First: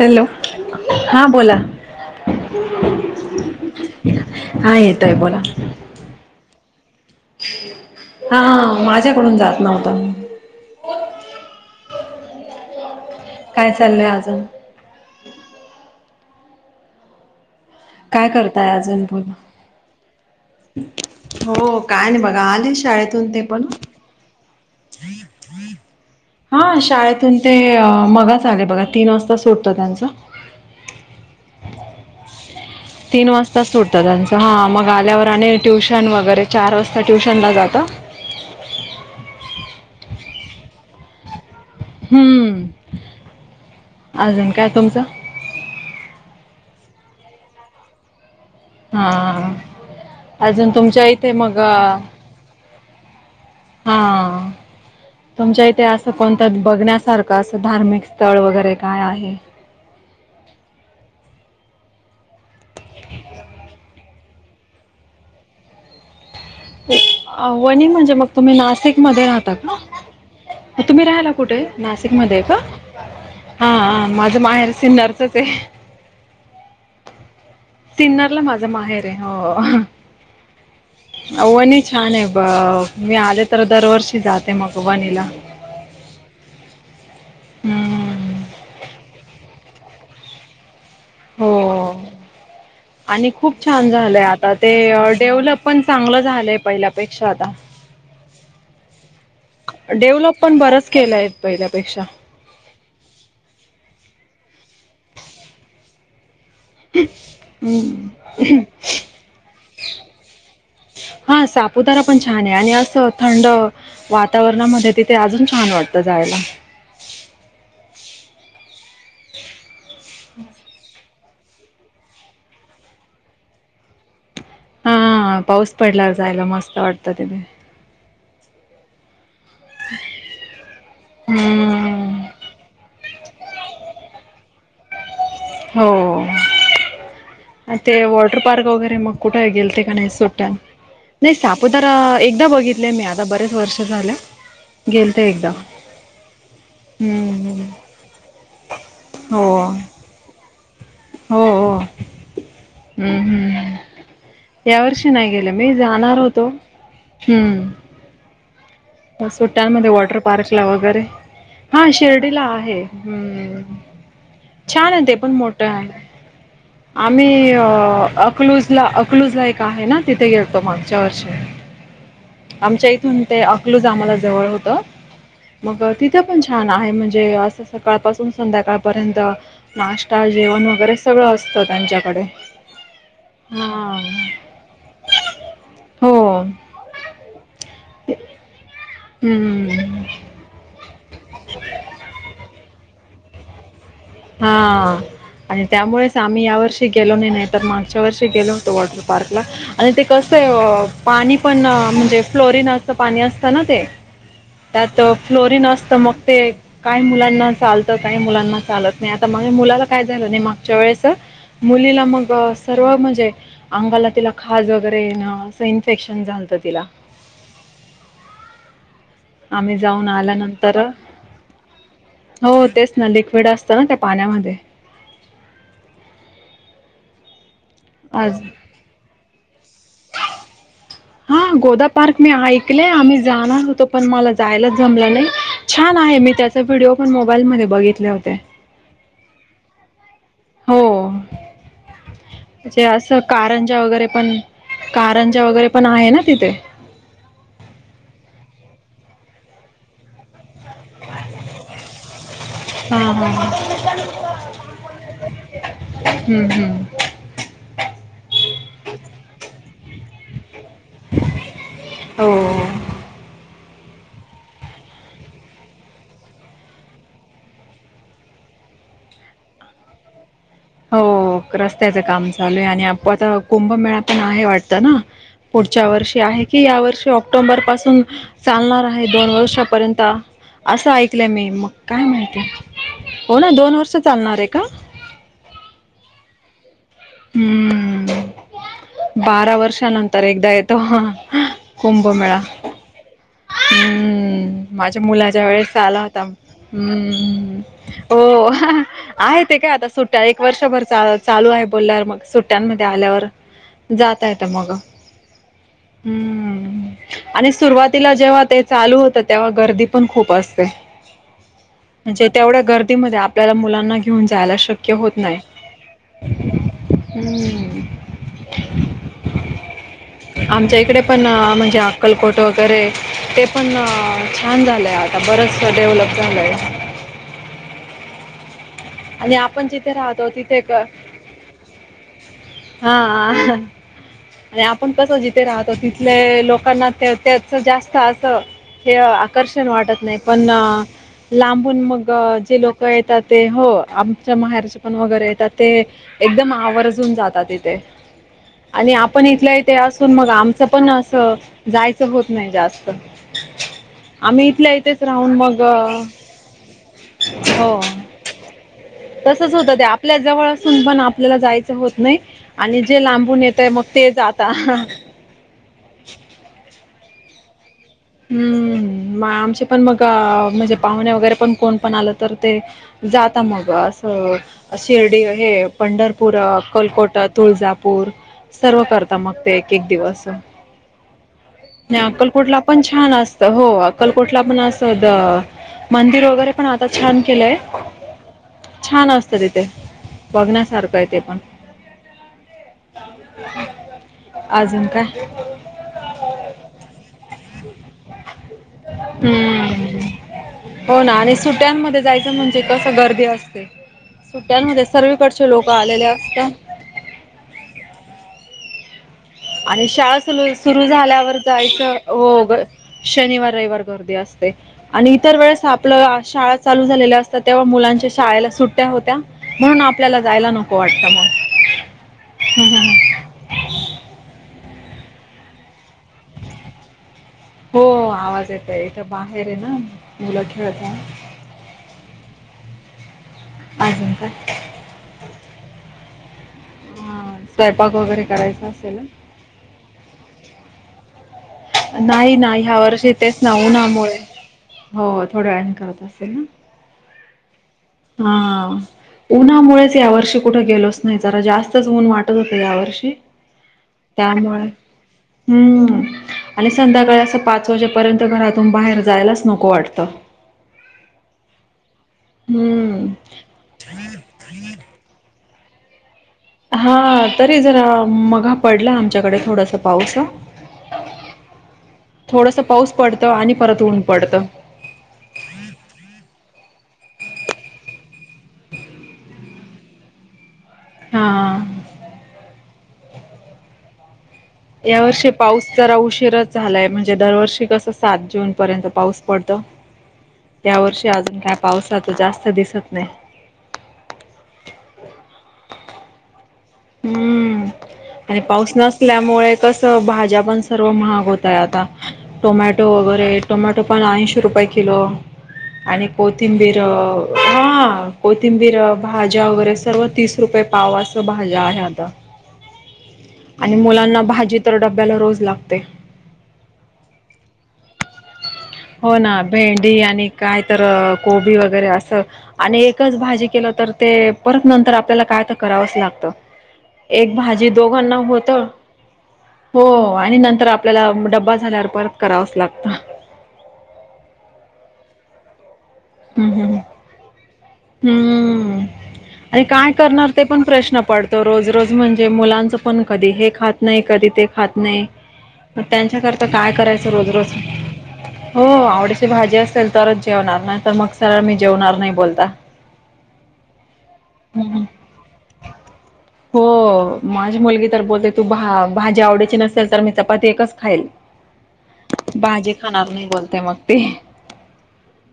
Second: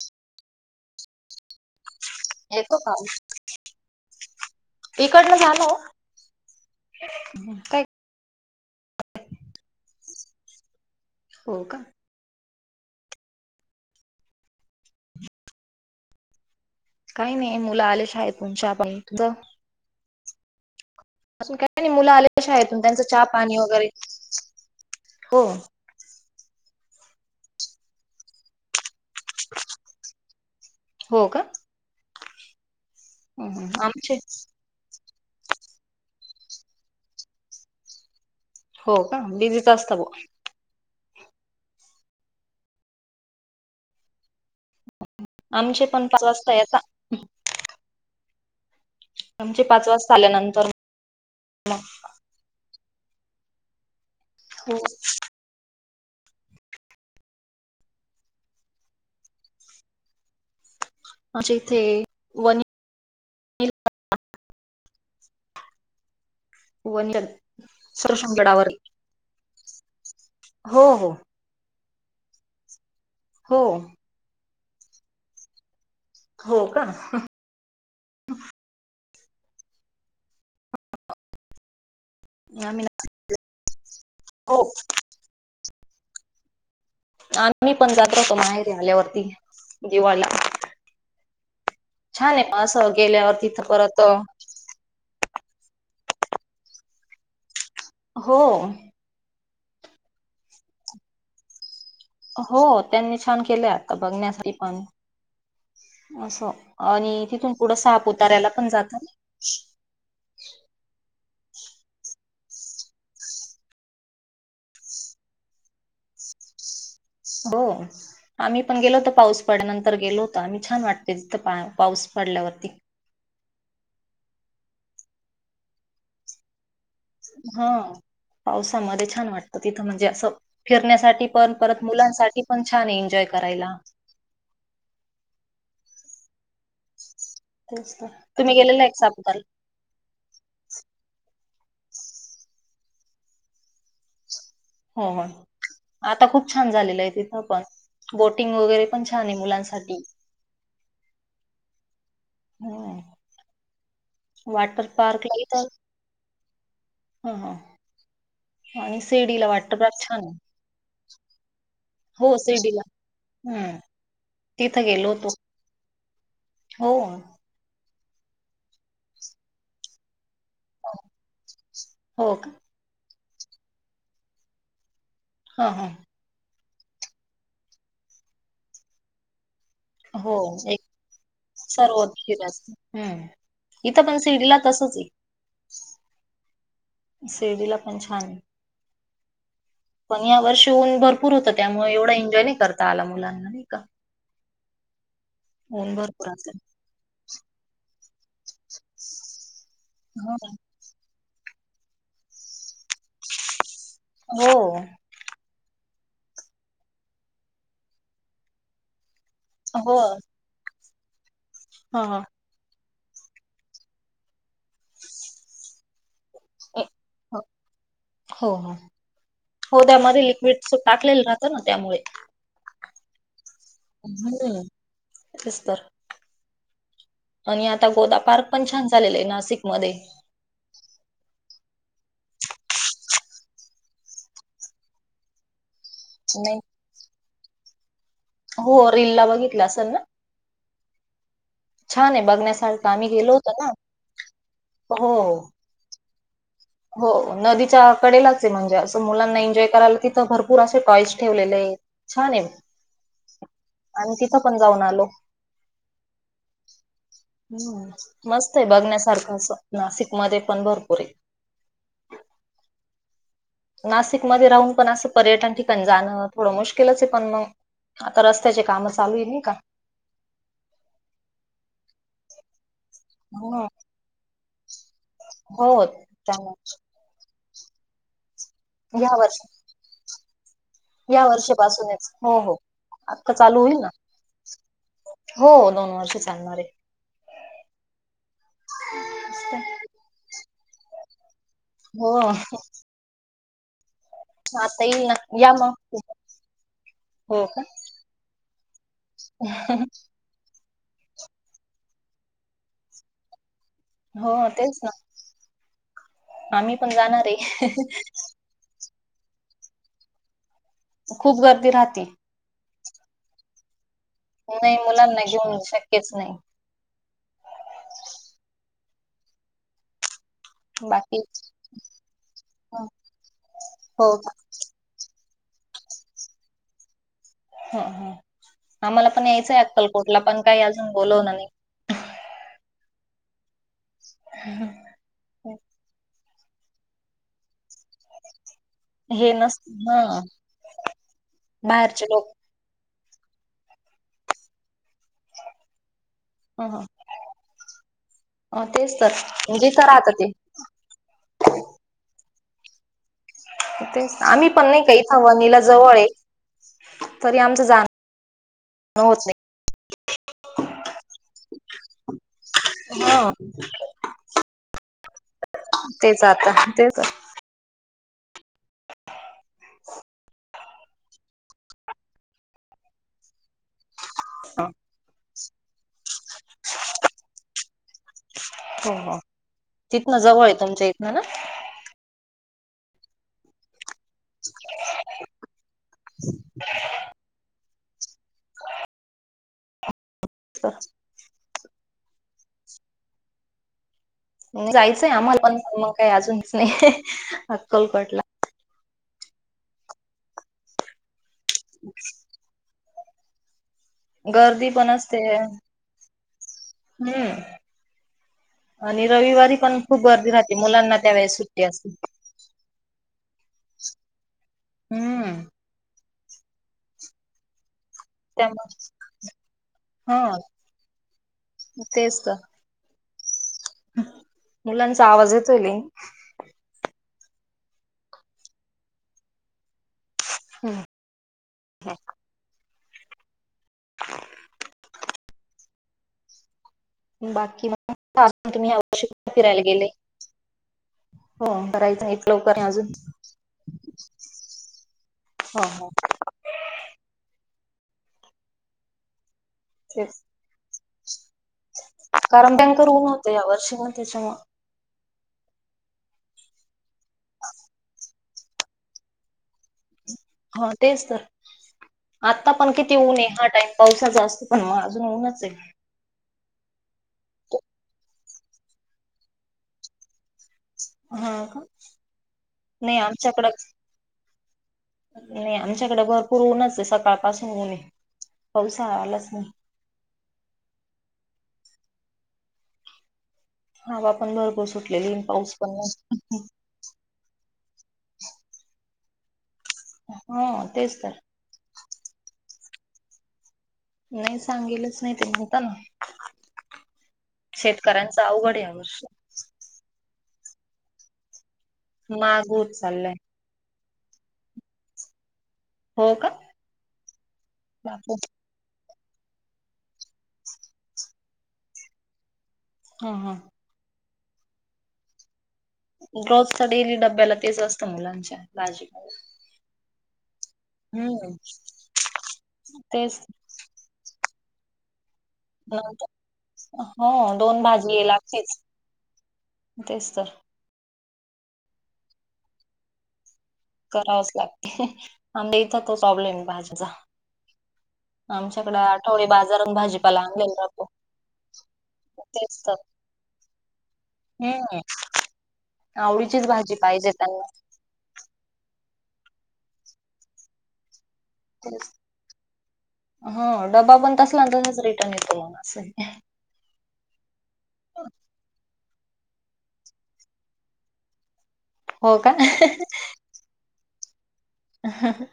Hello हा येतो का आवाज? हां येतोय इकडनं बोला झालं काय हा माझ्याकडून जात नव्हतं हो का. काय चाललंय अजुन काही नाही मुलं आले काय शाळेतुन करताय चहा पाणी अजून बोला अजुन हो काय नाही मुलं बघा आले शाळेतुन त्यांचं चहा शाळेतून ते पाणी पण वेगैरे हो हा शाळेतून ते मगाच आले बघा. तीन वाजता सुटत त्यांचा हो का तीन हम्म, वाजता हम्म. सुटत आमचे त्यांच हा मग आल्यावर ट्युशन वेगैरे चार वाजता ट्युशन ला जाता हो का बिझीच असतं हम्म अजुन आमचे पण पाच वाजता येता हा आल्यानंतर अजुन तुमच्या इथे मग हा हो तुमच्या इथे असं असं कोणत बघण्यासारखं अस धार्मिक स्थळ वगैरे काय आहे म्हणजे इथे वनी [inaudible] वनी वणी म्हणजे मग तुम्ही सरशंगडावर नाशिक मध्ये राहता का? हो तुम्ही हो राहायला कुठे हे? नाशिक मध्ये आहे का हो हा माझं माहेर सीन्नरच आहे. हो का? सिन्नारला माझा माहेर आहे हो वणी छान आहे आम्ही ब ना- मी आले तर दरवर्षी जाते हो मग वणीला आ मी पण जाता होतो हम्म. माहेरी आल्यावरती दिवाळीला हो छान आहे पण असं आणि गेल्यावर खुप तिथं छान परत झालंय आता ते डेव्हलप पण चांगलं झालंय पहिल्यापेक्षा आता हो डेव्हलप पण बरच केलंय पहिल्यापेक्षा हो त्यांनी छान केले आता बघण्यासाठी पण असं आणि तिथुन पुढं हम्म. सहापुतऱ्याला पण जातात. हा सापुतारा पण छान छान आहे आणि असं थंड वातावरणामध्ये तिथे अजून छान वाटतं जायला. हो आम्ही पण गेलो होतो पाऊस पडल्या नंतर गेलो होत आम्ही छान वाटलं. पाऊस पडल्यावरती हा पाऊस पडला जायला मस्त वाटतं. तिथे. हा पावसामध्ये छान वाटतं. तिथं म्हणजे असं फिरण्यासाठी पण परत हम्म. मुलांसाठी पण छान आहे एन्जॉय करायला. हो. तेच ते तर वॉटर तुम्ही पार्क गेलेला आहे वगैरे का मग कुठे सापुतारला गेलते का नाही सुट्ट्यात नाही. सापुतारा एकदा बघितलेय मी आता बरेच वर्ष झाले हो हो गेलते एकदा. आता खूप छान झालेलं आहे तिथं पण हम्म. बोटिंग वगैरे पण छान आहे हो. मुलांसाठी. हो हो हम्म ह हं. या वॉटर वर्षी नाही पार्कला गेलं इथं मी जाणार होतो. ह हं. ह आणि शिर्डीला सुट्ट्यां मध्ये पार्क वॉटर छान आहे पार्कला वगैरे. हा शिर्डीला आहे हं हम्म तिथं छान आहे गेलो ते होतो. पण मोठं आहे. हो, आम्ही अ... अकलूजला अकलूज ला एक आहे ना तिथे गेेततो मा, मागच्या वर्षी. हो का. आमच्या ते अकलूज आम्हाला जवळ होत हां, मग हां. तिथे पण. छान आहे म्हणजे असं सकाळपासून संध्याकाळपर्यंत. नाश्ता हो जेवण एक वगैरे सगळं असतं सर्व त्यांच्याकडे. फिरायचं. हम्म. हा इथं पण शिर्डीला ला तसच आहे. हो. शिर्डीला पण छान आहे हम्म. पण या वर्ष होऊन भरपू पूर होतं त्यामुळे एवढा एनजॉय नाही करता आला मुलांना नाही का. हा, आणि ऊन त्यामुळेच भरपूर आम्ही या असेल वर्षी गेलो नाही नाही तर मागच्या वर्षी गेलो होतो वॉटर पार्कला आणि ते हो, कसं. [unintelligible] पाणी पण म्हणजे फ्लोरिन असं पाणी असतं ना ते हो, त्यात फ्लोरन असतं तर मग ते काय मुलांना चालतं काय मुलांना चालत नाही. आता मुलाला हो. काय झाले नाही मागच्या वेळेस मुलीला हां, हां. मग सर्दी. त म्हणजे अंगाला खाज वगैरे असं एंपेंशन येणं झालतं ए तिला. हो, हो, हो. आम्ही हो जाऊन त्यामध्ये लिक्विडच आल्यानंतर टाकलेलं राहतं ना त्यामुळे. हो तेच. ना लिक्विड असतं ना त्या पाण्यामध्ये. हम्म. तेच तर आणि आता गोदा आज पार्क पण छान झाले आहे नाशिक मध्ये. हा गोदा पार्क मी ऐकलेय आम्ही जाणार होतो पण मला जायलाच जमला नाही. छान आहे मी नाही त्याचा व्हिडिओ पण मोबाईलमध्ये बघितले होते. हो रिलला ला बघितलं असेल ना. हो छान आहे म्हणजे बघण्यासारखं आम्ही असं गेलो होतो ना कारंजा वगैरे पण हो कारंजा वगैरे पण आहे ना. तिथे हो नदीच्या कडेलाच म्हणजे असं मुलांना एन्जॉय करायला तिथं भरपू पुरासे टॉईस ठेवलेले आहे छान आहे. हा हा आणि तिथं पण जाऊन आलो. हम्म हम्म ह् मस्त आहे. बघण्यासारखा नाशिक मध्ये पण भरपूर आहे. हो.. नाशिकमध्ये राहून पण असं पर्यटन ठिकाण जाणं थोडं मुश्किलच आहे पण मग? आता रस्त्याचे काम चालू आहे. नाही का. हो रस्त्याच काम चालू आहे आणि आता हम्म कुंभमेळा पण आहे.. वाटत ना हो पुढच्या वर्षी आहे की त्यामुळे या वर्षी ऑक्टोबर पासून... चालणार आहे या दोन वर्षी वर्षापर्यंत. असं या ऐकलंय मी मग काय वर्षापासूनच हो माहिती हो आत्ता हो चालू दोन होईल ना. वर्ष चालणार आहे का हो दोन वर्ष चालणार ये. हम्म बारा आहे वर्षा नंतर एकदा येतो हा हा. हो. [unintelligible] हा. माझ्या मुलाच्या वेळेस आला होता. हो हम्म का हो आहे ते का आता सुट्ट्या एक वर्ष भर.. शाळा चालू आहे बोलल्यावर मग सुट्टयान मध्ये आल्यावर जाता हो येतं मग. तेच ना आम्ही हम्म पण जाणार आणि आहे सुरुवातीला जेव्हा ते चालू हो तं तेव्हा गर्दी पण खूप असते खूप गर्दी राहते म्हणजे तेवढ्या गर्दीमध्ये आपल्याला मुलांना घेऊन जायला नाही शक्य होत मुलांना नाही. घेऊन शक्यच नाही हम्म. आमच्या इकडे बाकी पण म्हणजे अक्कलकोट हं, वगैरे ते पण हो का? छान झालय आज बरचस डेव्हलप झालंय. हा हा. आम्हाला पण यायचंय आपण जिथे अक्कलकोटला राहतो पण काय तिथे क अजून बोलवला नाही. हा हा आणि आपण कसं जिथे राहतो तिथले लोकांना त्या त्या चा जास्त असं हे नस आकर्षण हा वाटत नाही पण अ लांबून मग जे लोक येतात ते हो आमच्या महाराष् पण वगैरे येतात ते एकदम हं, हं. आवर्जून जातात इथे अं, आणि तेच तर आपण इथल्या इथे जिथं राहतं असून मग ते आमचं पण असं जायचं होत नाही जास्त. तेच आम्ही पण इथल्या नाही का इथेच इथं राहून मग वणीला जवळ आहे तरी आमचं हो. जाणं होत तसच होतं ते आपल्या जवळ असून पण आपल्याला जायचं होत नाही आणि नाही जे हा लांबून येताय आ मग ते जाता. तेच आता [unintelligible] हम्म. हम्म, आमचे पण मगं अ म्हणजे पाहुणे वगैरे पण कोण पण आलं तर ते जाता मग अस हं, अ शिर्डी हे पंढरपूर, अक्कलकोटा, तुळजापूर सर्व हो करता हो मग ते एक-एक तिथनं दिवस जवळ आहे तुमच्या इथनं ना नाही अक्कलकोटला पण छान असतं हो. अक्कलकोटला पण असं द मंदिर वगैरे पण आता छान केलंय. छान असते तिथे बघण्यासारखं आहे तेे पण. अजून जायचंय काय आम्हाला पण मग काही अजूनच नाही अक्कलकोटला. हम्म हो ना आणि सुट्यांमध्ये जायचं म्हणजे कस गर्दी असते. गर्दी सुट्टयांमध्ये पण असते सर्वीकडचे लोकं आलेले असत्या. हम्म आणि रविवारी पण आणि खूप शाळा गर्दी सुलू राहते सुरू मुलांना झाल्यावर त्यावेेळेस सुट्टी असते जायचं हो ग शनिवार, रविवार ग गर्दी असते आणि हम्म इतर वेळेस आपलं शाळा चालू झालेल्या असतात तेव्हा मुलां च्या शाळेला सुट्या त्यामुळे होत्या म्हणून आपल्याला हा जायला नको वाटत म. तेच तर हा हा हा. मुलांचा आवाज येतोय लई. हो आवाज येतय इथं बाहेर आहे ना ममुलं हम्म खेळताय. अजून काय? हा बाकी स्वयंपाक मग वगैरे अजून करायचा तुम्ही या असेल ना? वर्षी कुठें फिरायला गेले? हो करायचं इतकं नाही ना लवकर ह्या अजून वर्षी तेच ना ऊन्हामुळे हो थोड्या हो वेळाने हो करत असेल ना. हा. उन्हामुळेच तेच यावर्षी कुठं गेलोच नाही जरा जास्तच ऊन वाटत होतं या वर्षी तू बन त्याच्या म. हम्म आणि संध्याकाळी आसं पाच वाजेपर्यंत घरातून बाहेर जायलाच नको वाटतं. हा तेच तर. आता पण किती हम्म ऊन आहे हा टाइम पावसाचा असतो पण म अजून ऊनच आहे. हा तरी जरा मघा पडला आमच्याकडे थोडसं पाऊस. हा का थोडसा पाऊस नाही पडतं आमच्याकडं आणि परत ऊन पडतं. नाही, आमच्याकडे भरपूर ऊनच आहे सकाळ [unintelligible] मी. पाऊस हा आलाच नाही हा हा बा या वर्षी पाऊस जरा उशीराच झालाय म्हणजे दरवर्षी कसं सात जून पर्यंत पाऊस पड तो. हा तेच यावर्षी तर अजून काय पावसाचं जास्त दिसत नाही. नाही सांगेलच नाही तर होता ना हम्म शेतकऱ्यांच आणि अवघड आहे पाऊस या वर्षी नसल्यामुळे कसं भाज्या पण सर्व महाग होत ताय, आता महाग होत टोमॅटो चाललाय वगैरे टोमॅटो पण ऐंशी रुपये किलो आणि हो का कोथिंबीर... अं... हा बापू कोथिंबीर अं भाज्या वगैरे सर्व तीस रुपये पाव आसं भाज्या आहे आता हा हा आणि मुलांना भाजी तर डब्याला रोज लाग बस तर... डेली डब्याला तेच असतं मुलांच्या भाजी होय ना... भेंडी आणि काय तर, हम्म कोबी वगैरे आसं आणि एकच तेच भाजी केलं तर ते परत नंतर आपल्याला काय तर करावंच नंतर लागतं. हो एक दोन भाजी दोघांना लागतेच होतं हो तेच तर आणि नंतर आपल्याला डब्बा झाल्यावर परत करावाचं लागतं. करावंच लागतं [unintelligible] भाज्याचा. हम्... आणि काय भाजीपाला करणार ते आणलेला पण जातो प्रश्न पडतो रोज रोज म्हणजे मुला तेच तर लाचं पण कधी हे खात नाही कधी ते खात हम्म नाही, मग आवडीचीच त्यांच्याकरता काय भाजी पाहिजे करायचं रोज त्यांना रोज? हो आवडीची भाजी असेल तरच जेवणार, नाही तर मग सरळ मी जेवणार नाही बोलता ह हम्म हम्म [unintelligible] असं ए हो... माझी मुलगी तर बोलते, तू भा.. भाजी आवडीची नसेल तर मी चपाती एकच खाईल. हो का भाजी खाणार नाही, बोलते मग ती. हं.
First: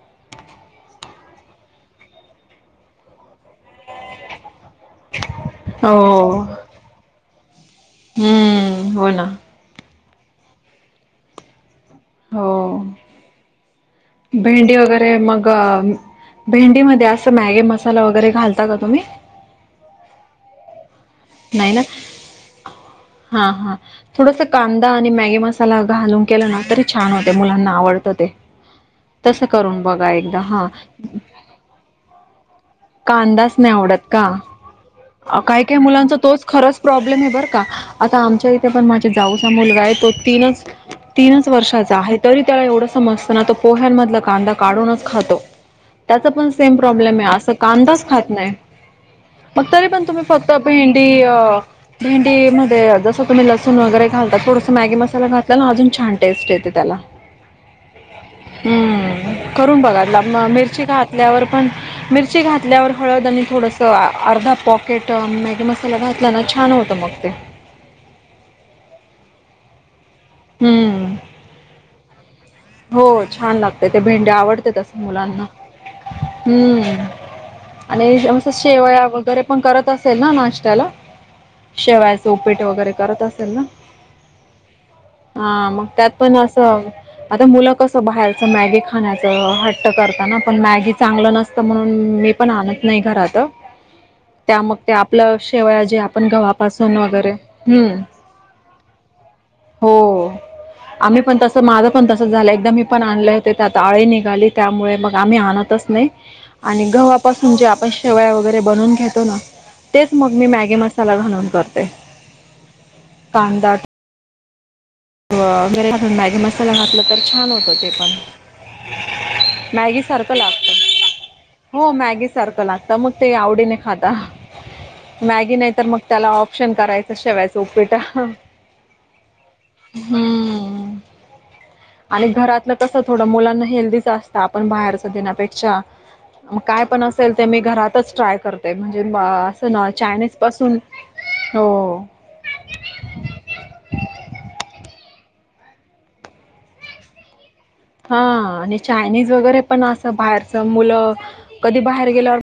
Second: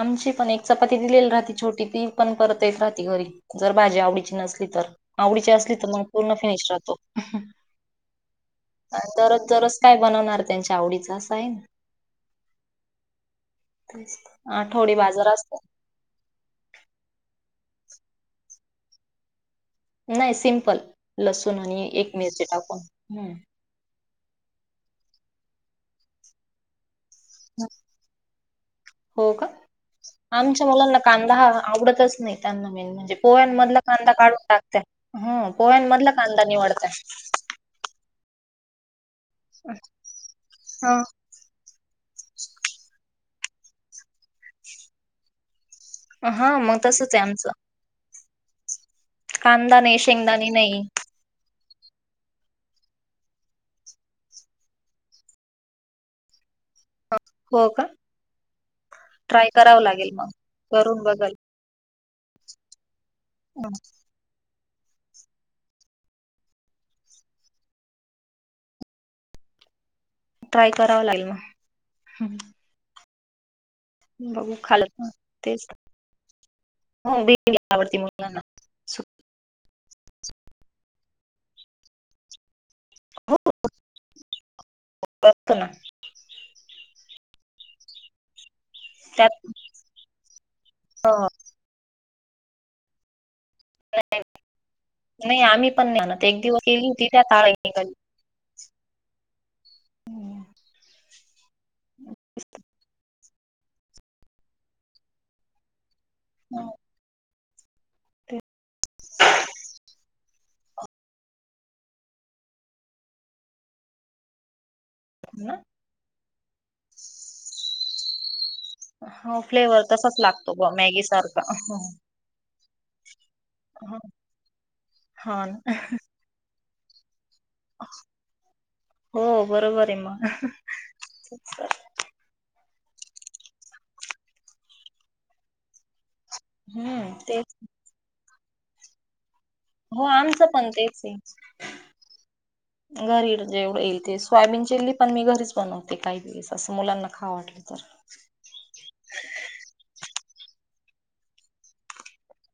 आमची पण एक चपाती दिलेली राहती... छोटी... ती पण परत येत राहती घरी, जर भाजी आवडीची नसली. ली तर, आवडीची असली तर मग हो पूर्ण फिनिश राहतो. हम्म हो ना दरोज दरोज काय बनवणार त्यांच्या आवडीचं? आसं आहे ना. हो. तेच. भेंडी आठवडी वगैरे बाजार मग... असतो अं... भेंडी मध्ये असं मॅगी मसा साला वगैरे घालता का तुम्ही? नाही सिम्पल... लसूण नाही ना आणि एक मिरची टाकून, हम्म हा हा थोडसं कांदा आणि मॅगी मसाला घालून केला ना तरी छान होते, मुलांना आवडतं ते हो का तसं करून बघा एकदा आमच्या हा. मुलांना कांदा हा आवडतच नाही त्यांना मेन म्हणजे कांदाच नाही पोह्यांमधला आवडत कांदा का? काढून टाकत्या. हं काई काई पोह्यांमधला मुलांचा कांदा तोच खरंच निवडताय. प्रॉब्लेम ए बरं का? आता आमच्या थे पण माझे जाऊचा मुलगा हाय. तो तीनच... हं तीनच वर्षाचा हाय तरी त्याला एवढं समज पण आता पोह्यांमधला कांदा काढूनच खातो, त्याचं पण हा सेम मग तसच प्रॉब्लेम आहे हे आमचं. आसं कांदाच खात नाही. मग कांदा तरी नाही पण तुम्ही शेंगदाणे फक्त नाही. भेंडी अं भेंडी.. मध्ये जसं तुम्ही लसूण वगैरे घालता, थोडसं मॅगी मसाला घातला ना अजून छान टेस्ट येते त्याला. हो का हम्म... ट्राय करून करावं बघा.. लागेल मग. [unintelligible] मिरची करून बघल घातल्यावर पण ची घातल्यावर हळद आणि थोडंसं अर्धा पॉप केट मॅगी मसाला घातला ना, छान होतं मग ते ट्राय करावं हम्म लागल मग... हं हो, छान लागते ते. भेंडी बघू आवडते खाल तसं मुलांना. तेच हम्म हो भेंडी आवडती आणि मुलांना. असं शेवया वगैरे पण करत अस असेल ना नाश्त्याला? शेवायचं उपीट वगैरे करत असाल ना? हा करतो ना मग त्यात पण असं... आता मुलं कसं बाहेरचं मॅगी त्यात खाण्याचं हट्ट करताना... पण मॅगी अ, चांगलं नसतं म्हणून... मी पण आणत नाही घरात. त्या मग ते आपलं नाही आम्ही शेवाया पण जे नाही आणत आपण एक दिवस केली गव्हापासून होती वगैरे, त्यात आळी निघाली. हम्म. हो [inaudible] आम्ही पण तसं माझं पण तसं झालं एकदा मी पण आणले ते त्यात आळी निघाली त्यामुळे मग आम्ही आणतच नाही. हो आणि गव्हापासून जे आपण शेवया वगैरे बनवून घेतो ना. तेच मग मी मॅगी मसाला घालून करते, कांदा ना? वगैरे, मॅगी मसाला घातला तर छान होतो ते पण. [inaudible] फ्लेवर मॅगी तसाच सारख लागतो ब मॅगी लागत सारखा. हं, हो मॅगी सारखं लागत मग ते आवडीने खा हं. ता, हा मॅगी ना नाही तर मग त्याला ऑप्शन करायचं शेवायचं उपीट. बरया मग. हम्म तस थोडं मुलांना हेल्दीच असत आपण बाहेरच देण्यापेक्षा म काय पण हम्म असेल ते तेच मी घरातच ट्राय करते म्हणजे बा ना हो चायनीज आमचं पण पासून, तेच आहे. हो. घरी जेवढ येईल ते स्वायाबीन चीलि पण मी घरीच बनवते काही दिवस असं मुलांना खाऊन. हा आणि चायनीज वगैरे पण असं बाहेरच मुलं कधी बाहेर गेल्यावर